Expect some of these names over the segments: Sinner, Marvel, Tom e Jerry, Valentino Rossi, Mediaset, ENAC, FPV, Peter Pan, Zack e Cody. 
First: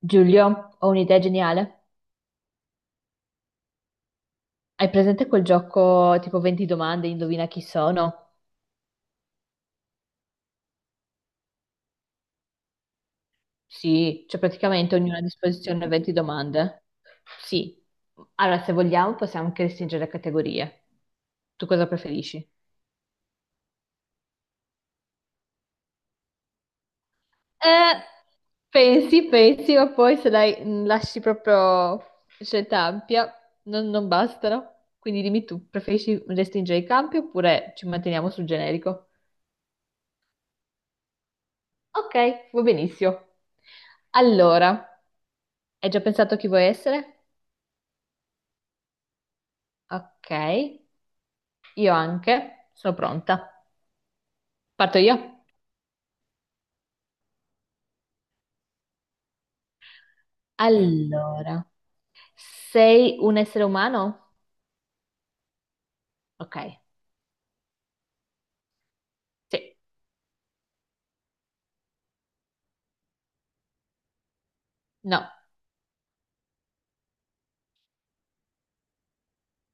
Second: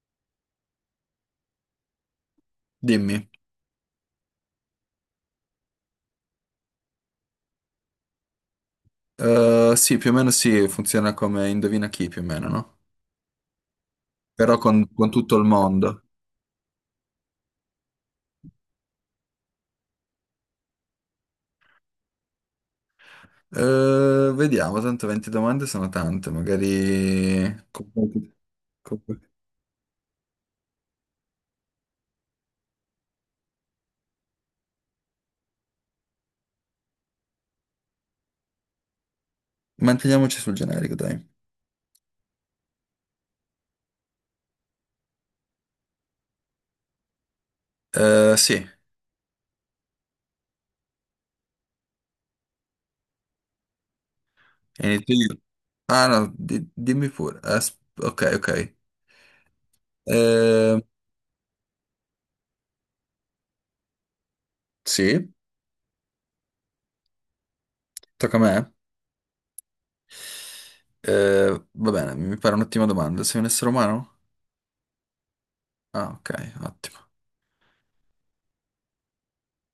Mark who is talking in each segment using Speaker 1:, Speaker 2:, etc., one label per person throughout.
Speaker 1: Giulio, ho un'idea geniale.
Speaker 2: Dimmi.
Speaker 1: Hai presente quel gioco tipo 20 domande, indovina chi sono?
Speaker 2: Sì, più o meno sì, funziona come Indovina chi più o meno, no?
Speaker 1: Sì, c'è
Speaker 2: Però con,
Speaker 1: praticamente
Speaker 2: con
Speaker 1: ognuno a
Speaker 2: tutto il
Speaker 1: disposizione
Speaker 2: mondo.
Speaker 1: 20 domande. Sì. Allora, se vogliamo, possiamo anche restringere le categorie. Tu cosa preferisci?
Speaker 2: Vediamo, tanto 20 domande sono tante, magari,
Speaker 1: Eh,
Speaker 2: con qualche-
Speaker 1: pensi, ma poi se dai, lasci proprio scelta ampia, non bastano. Quindi dimmi tu, preferisci restringere i campi oppure ci manteniamo sul generico?
Speaker 2: Manteniamoci sul generico, dai.
Speaker 1: Ok, va benissimo. Allora, hai già pensato chi vuoi essere?
Speaker 2: Sì,
Speaker 1: Ok, io anche. Sono pronta. Parto
Speaker 2: inizio
Speaker 1: io?
Speaker 2: io.
Speaker 1: Sì.
Speaker 2: Ah, no, dimmi pure. Ok, ok. Eh,
Speaker 1: Allora, sei un essere umano?
Speaker 2: sì,
Speaker 1: Ok,
Speaker 2: tocca a me.
Speaker 1: sì.
Speaker 2: Va bene, mi pare un'ottima domanda. Sei un essere umano?
Speaker 1: No,
Speaker 2: Ah, ok, ottimo.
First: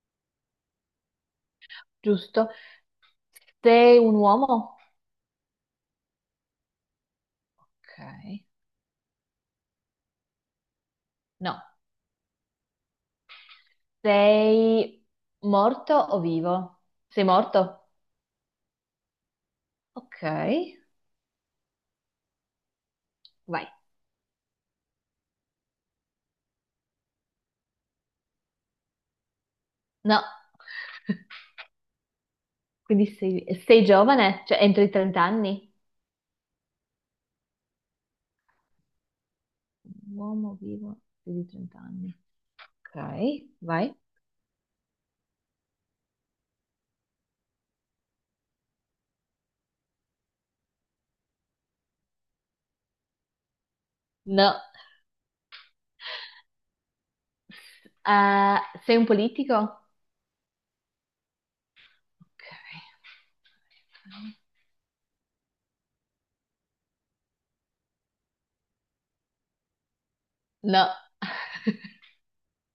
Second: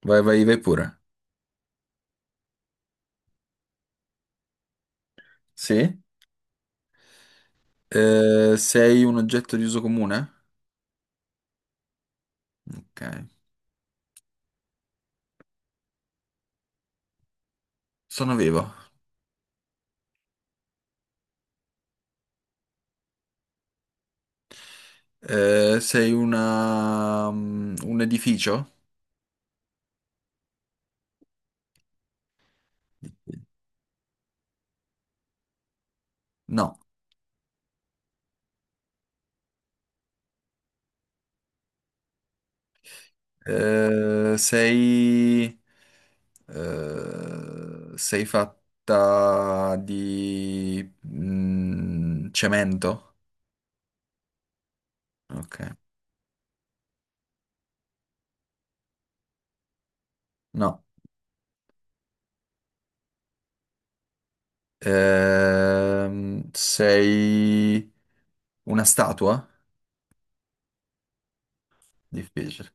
Speaker 2: Vai, vai, vai pure.
Speaker 1: giusto. Sei un uomo?
Speaker 2: Sì?
Speaker 1: Ok.
Speaker 2: Sei un oggetto di uso comune?
Speaker 1: No.
Speaker 2: Ok.
Speaker 1: Sei morto o vivo? Sei morto?
Speaker 2: Sono vivo.
Speaker 1: Ok, vai.
Speaker 2: Sei un edificio?
Speaker 1: No. Quindi sei giovane? Cioè, entro i 30 anni?
Speaker 2: No.
Speaker 1: Un uomo vivo più di 30 anni. Ok, vai.
Speaker 2: Eh, sei... Sei fatta di cemento?
Speaker 1: No.
Speaker 2: Ok.
Speaker 1: Eh, Sei un politico?
Speaker 2: No.
Speaker 1: Ok.
Speaker 2: Sei una statua?
Speaker 1: No.
Speaker 2: Difficile.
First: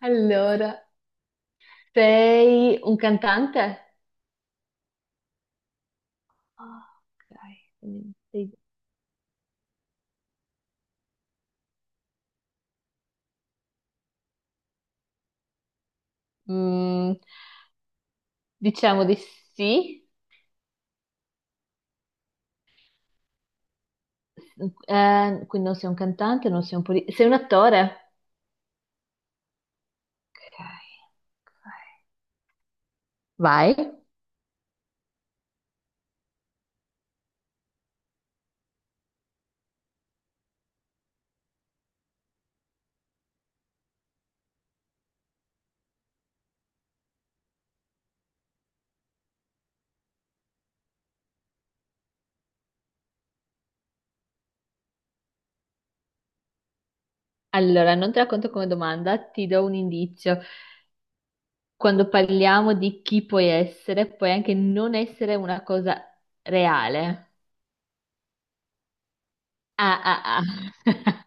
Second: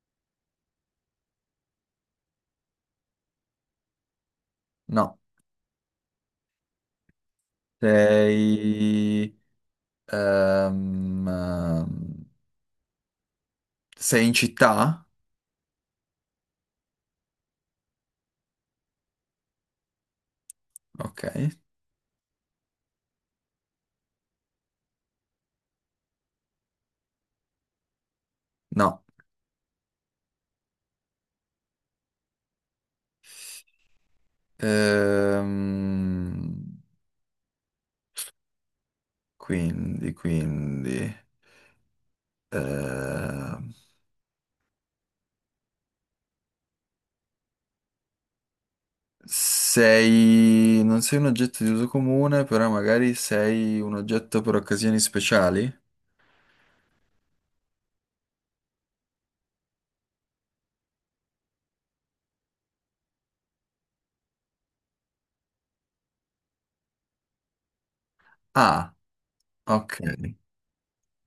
Speaker 1: Allora, sei un cantante?
Speaker 2: No.
Speaker 1: Ah, ok, Mm, sei-
Speaker 2: Sei... Ehm, Sei in città?
Speaker 1: mm, diciamo di sì.
Speaker 2: Ok,
Speaker 1: Quindi non sei un cantante, non sei un politico. Sei un attore?
Speaker 2: no.
Speaker 1: Ok, ok. Vai.
Speaker 2: Ehm, quindi, ehm, non sei un oggetto di uso comune, però magari sei un oggetto per occasioni speciali?
Speaker 1: Allora, non te la conto come domanda, ti do un indizio. Quando parliamo di chi puoi essere, puoi anche non essere una cosa reale.
Speaker 2: Ah, ok.
Speaker 1: Ah, ah, ah.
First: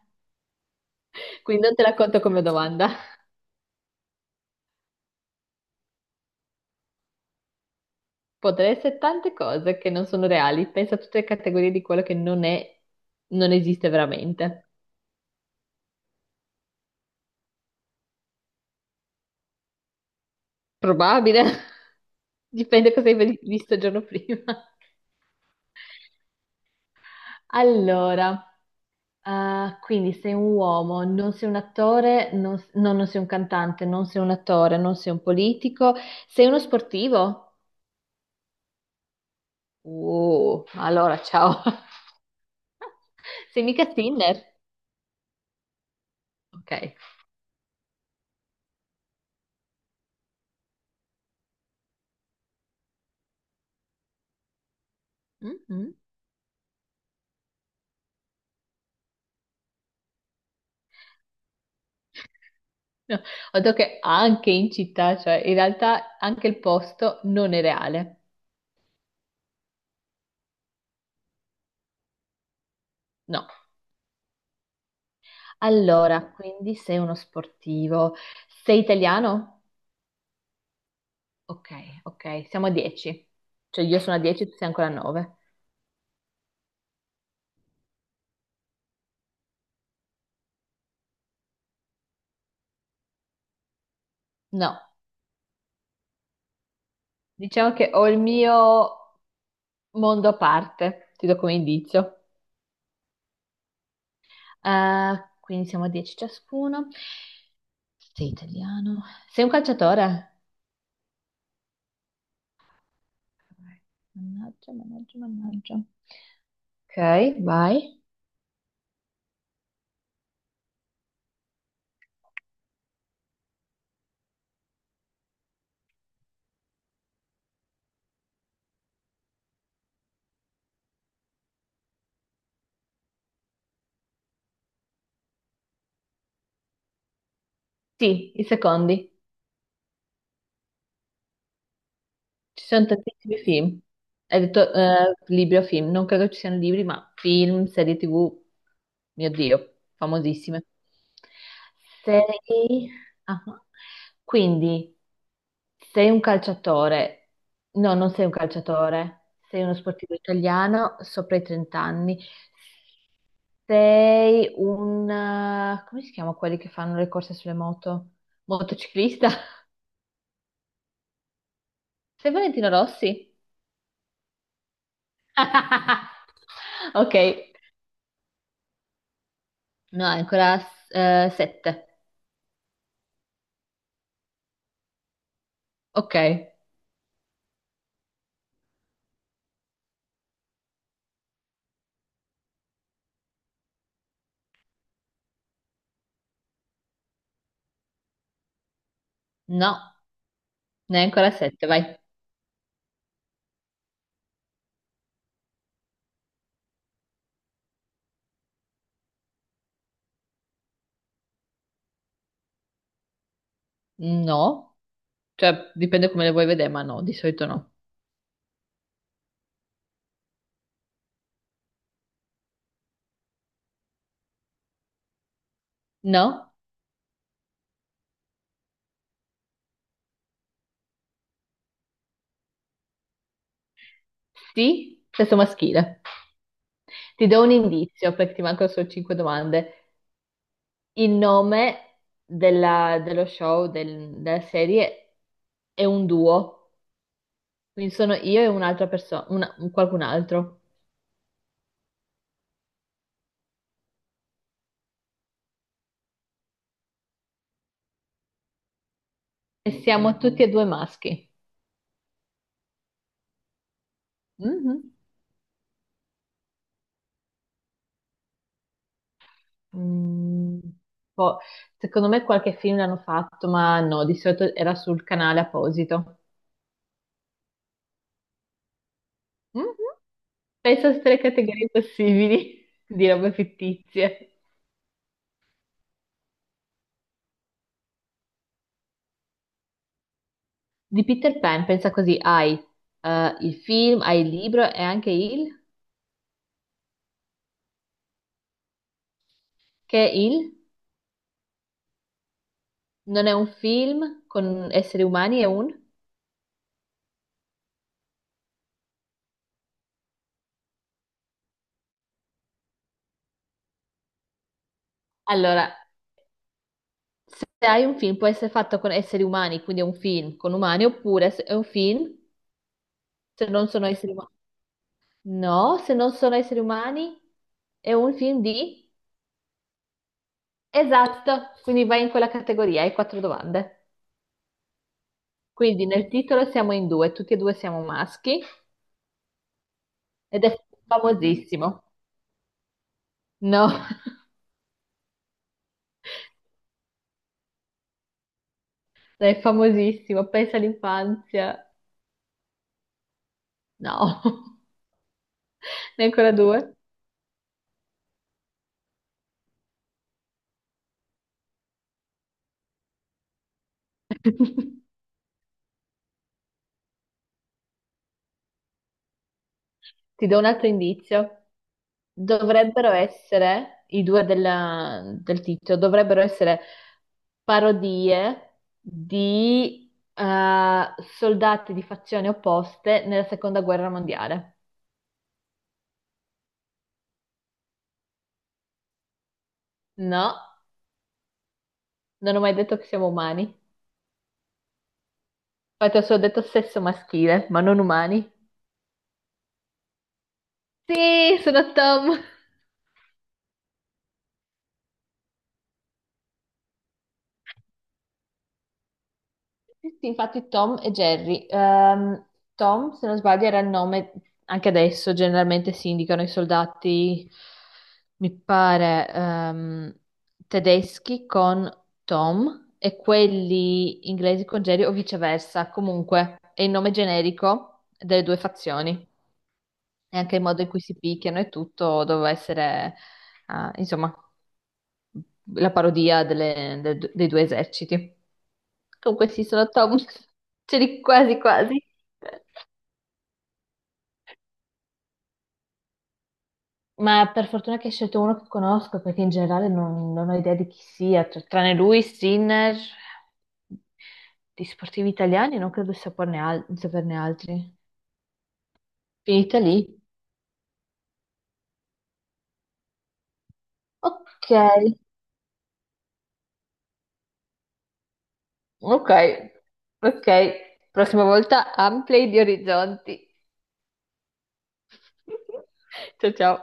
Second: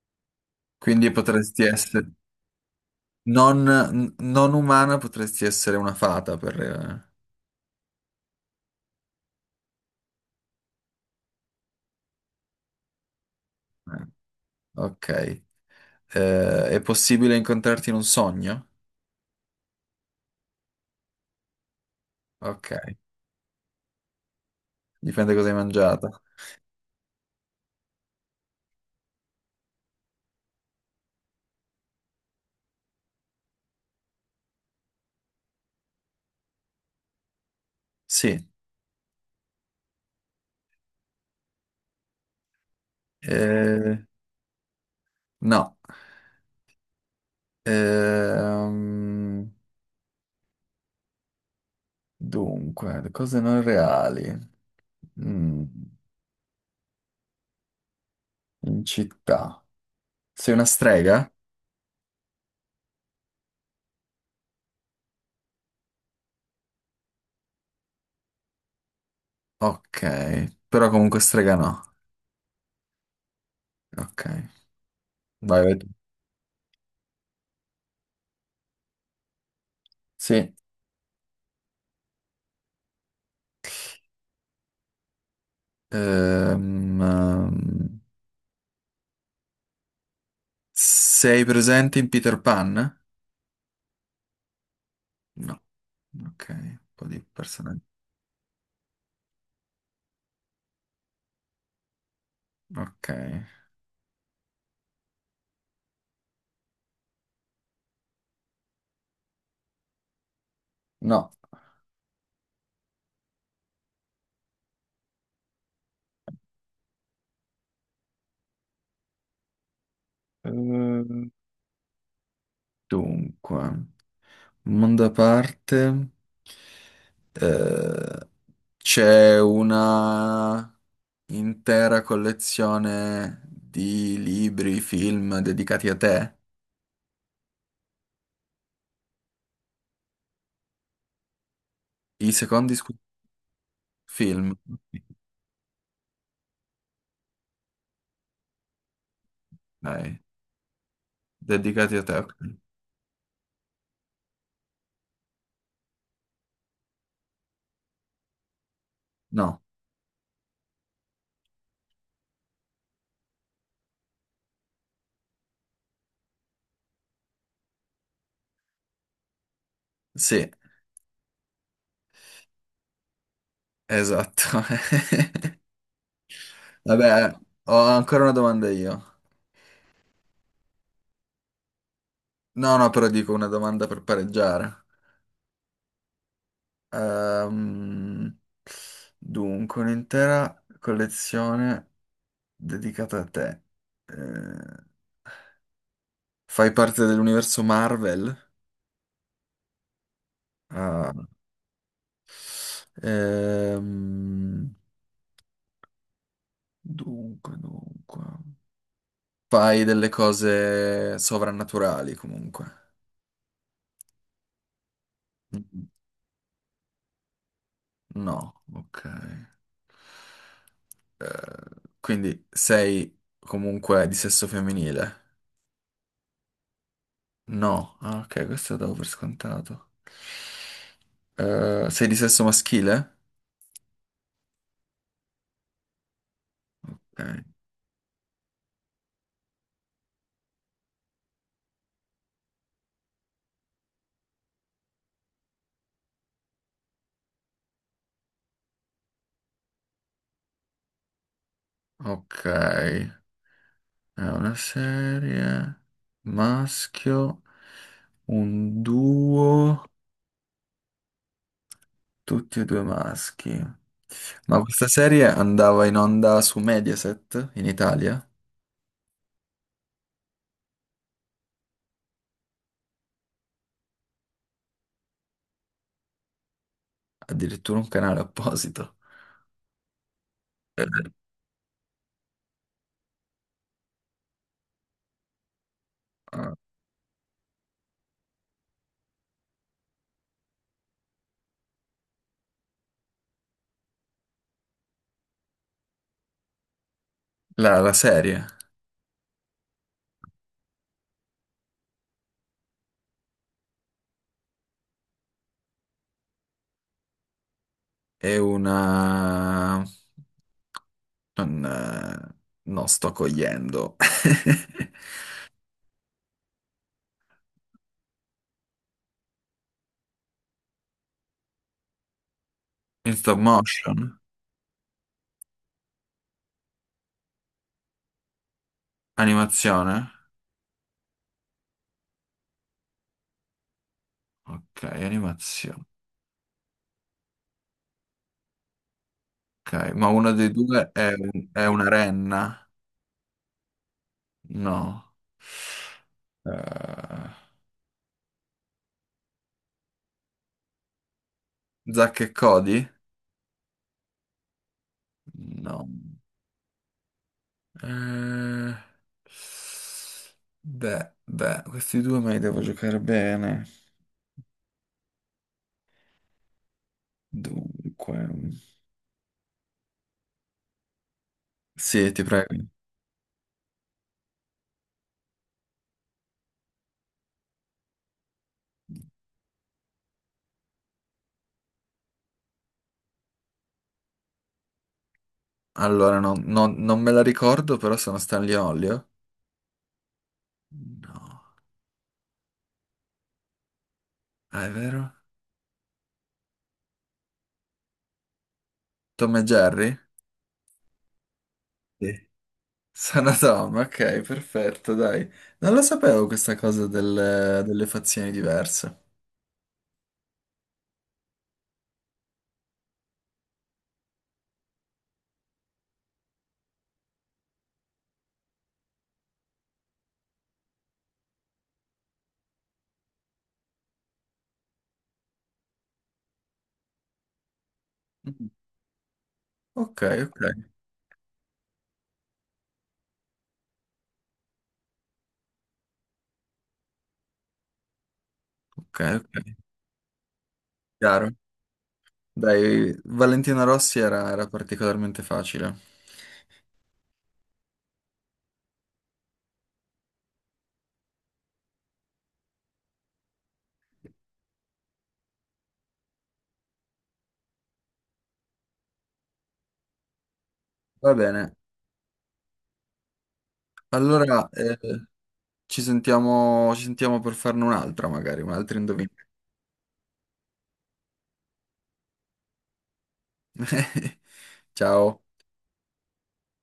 Speaker 2: Quindi potresti
Speaker 1: Quindi non te la
Speaker 2: essere
Speaker 1: conto come domanda.
Speaker 2: non umana, potresti essere una fata.
Speaker 1: Potrei essere tante cose che non sono reali. Pensa a tutte le categorie di quello che non è, non esiste veramente.
Speaker 2: Ok. È possibile incontrarti in un sogno?
Speaker 1: Probabile.
Speaker 2: Ok,
Speaker 1: Dipende cosa hai visto il giorno prima.
Speaker 2: dipende cosa hai mangiato.
Speaker 1: Allora, ah, quindi sei un uomo, non sei un attore, non sei un cantante, non sei un attore, non sei un politico, sei uno sportivo?
Speaker 2: Sì,
Speaker 1: Allora, ciao. Sei mica
Speaker 2: eh,
Speaker 1: Tinder?
Speaker 2: no.
Speaker 1: Ok.
Speaker 2: Ehm, Dunque, le cose non reali. Mm,
Speaker 1: Mm-mm.
Speaker 2: In città. Sei una strega?
Speaker 1: No, ho detto che anche in città, cioè in realtà anche il posto non è reale.
Speaker 2: Ok, però comunque strega no.
Speaker 1: No.
Speaker 2: Ok, vai, vai tu.
Speaker 1: Allora, quindi sei uno sportivo. Sei italiano?
Speaker 2: Sì.
Speaker 1: Ok, ok, siamo a 10. Cioè io sono a 10, tu sei ancora a 9.
Speaker 2: Ehm, ehm, Sei presente in Peter Pan?
Speaker 1: No,
Speaker 2: No. Ok, un po' di
Speaker 1: diciamo
Speaker 2: personaggi.
Speaker 1: che ho il mio mondo a parte, ti do come indizio.
Speaker 2: Ok,
Speaker 1: Quindi siamo a 10 ciascuno. Sei italiano? Sei un calciatore?
Speaker 2: no.
Speaker 1: Mannaggia, mannaggia, mannaggia. Ok, vai.
Speaker 2: Ehm, Dunque. Mondo a parte, eh, c'è una intera collezione di libri, film dedicati a te.
Speaker 1: Sì, i secondi.
Speaker 2: I
Speaker 1: Ci
Speaker 2: secondi
Speaker 1: sono tantissimi film. Hai
Speaker 2: film,
Speaker 1: detto libri o film, non credo ci siano libri, ma film, serie TV, mio Dio,
Speaker 2: dai,
Speaker 1: famosissime.
Speaker 2: dedicati a te. Ok.
Speaker 1: Sei... ah, quindi sei un calciatore, no, non sei un calciatore,
Speaker 2: No,
Speaker 1: sei uno sportivo italiano sopra i 30 anni, come si chiama quelli che fanno le corse sulle moto? Motociclista?
Speaker 2: sì,
Speaker 1: Sei Valentino Rossi?
Speaker 2: esatto.
Speaker 1: Ok,
Speaker 2: Vabbè, ho ancora una domanda io.
Speaker 1: no, è ancora 7.
Speaker 2: No, no, però dico una domanda per pareggiare.
Speaker 1: Ok,
Speaker 2: Ehm, Dunque, un'intera collezione dedicata a te. Eh, Fai parte dell'universo Marvel?
Speaker 1: no, ne è
Speaker 2: Ah.
Speaker 1: ancora 7, vai.
Speaker 2: Ehm, dunque. Fai delle cose sovrannaturali comunque.
Speaker 1: No, cioè
Speaker 2: Mm,
Speaker 1: dipende come le vuoi vedere, ma no, di solito no.
Speaker 2: no, ok. Eh, quindi sei comunque di sesso femminile?
Speaker 1: No,
Speaker 2: No, ah, ok, questo lo davo per scontato. Sei di sesso maschile?
Speaker 1: sì, sesso maschile. Ti do
Speaker 2: Ok.
Speaker 1: un indizio perché ti mancano solo 5 domande. Il nome dello show, della serie, è un duo, quindi sono io e un'altra persona, qualcun altro.
Speaker 2: Ok. È una serie, maschio, un
Speaker 1: E
Speaker 2: duo,
Speaker 1: siamo tutti e due maschi.
Speaker 2: tutti e due maschi. Ma questa
Speaker 1: Mhm.
Speaker 2: serie andava in onda su Mediaset in Italia,
Speaker 1: Mm, boh, secondo me qualche film l'hanno fatto, ma no, di solito era sul canale apposito.
Speaker 2: addirittura un canale apposito.
Speaker 1: Mhm.
Speaker 2: Eh,
Speaker 1: Pensa a tutte le categorie possibili di robe fittizie. Di Peter Pan, pensa così, hai il film, hai il libro e anche il...
Speaker 2: la serie
Speaker 1: Che il non è un film con esseri umani, è un...
Speaker 2: è una... non, non sto cogliendo.
Speaker 1: Allora, se hai un film può essere fatto con esseri umani, quindi è un film con umani, oppure se è un film
Speaker 2: In stop
Speaker 1: se non sono
Speaker 2: motion?
Speaker 1: esseri umani. No, se non sono esseri umani, è un film di...
Speaker 2: Animazione?
Speaker 1: Esatto, quindi vai in quella categoria, hai quattro domande.
Speaker 2: Ok, animazione.
Speaker 1: Quindi nel titolo siamo in due, tutti e due siamo maschi
Speaker 2: Ok, ma uno
Speaker 1: ed
Speaker 2: dei
Speaker 1: è
Speaker 2: due è
Speaker 1: famosissimo.
Speaker 2: una renna.
Speaker 1: No,
Speaker 2: No. Eh,
Speaker 1: è famosissimo, pensa all'infanzia.
Speaker 2: Zack e Cody?
Speaker 1: No,
Speaker 2: No.
Speaker 1: ne hai ancora due.
Speaker 2: Eh, Beh, beh, questi due me li devo giocare bene. Dunque.
Speaker 1: Ti do un altro indizio.
Speaker 2: Sì, ti prego.
Speaker 1: Dovrebbero essere, i due del titolo, dovrebbero essere parodie di soldati di fazioni opposte nella seconda guerra mondiale.
Speaker 2: Allora, non me la ricordo, però sono Stanley e Olio.
Speaker 1: No,
Speaker 2: No.
Speaker 1: non ho mai detto che siamo umani.
Speaker 2: Ah, è vero?
Speaker 1: Infatti ho solo detto sesso maschile, ma non umani.
Speaker 2: Tom e Jerry?
Speaker 1: Sì, sono Tom.
Speaker 2: Sì. Sono Tom, ok, perfetto, dai. Non lo sapevo questa cosa delle fazioni diverse.
Speaker 1: Sì, sì, infatti Tom e Jerry. Tom, se non sbaglio, era il nome, anche adesso generalmente si indicano i soldati, mi pare, tedeschi con Tom e quelli inglesi con Jerry o viceversa. Comunque è il nome generico delle due
Speaker 2: Mm.
Speaker 1: fazioni
Speaker 2: Ok,
Speaker 1: e anche
Speaker 2: ok.
Speaker 1: il modo in cui si picchiano e tutto doveva essere, insomma la parodia dei due eserciti.
Speaker 2: Ok,
Speaker 1: Comunque sì,
Speaker 2: ok,
Speaker 1: sono Tom, ce li
Speaker 2: chiaro.
Speaker 1: quasi quasi.
Speaker 2: Dai, Valentina Rossi era particolarmente facile.
Speaker 1: Ma per fortuna che hai scelto uno che conosco, perché in generale non ho idea di chi sia, cioè, tranne lui, Sinner, di sportivi italiani non credo di saperne, di saperne altri. Finita lì?
Speaker 2: Va bene, allora
Speaker 1: Ok,
Speaker 2: ci sentiamo per farne un'altra magari, un altro indovinello.
Speaker 1: ok, ok. Prossima volta ampli gli orizzonti.
Speaker 2: Ciao.
Speaker 1: Ciao ciao.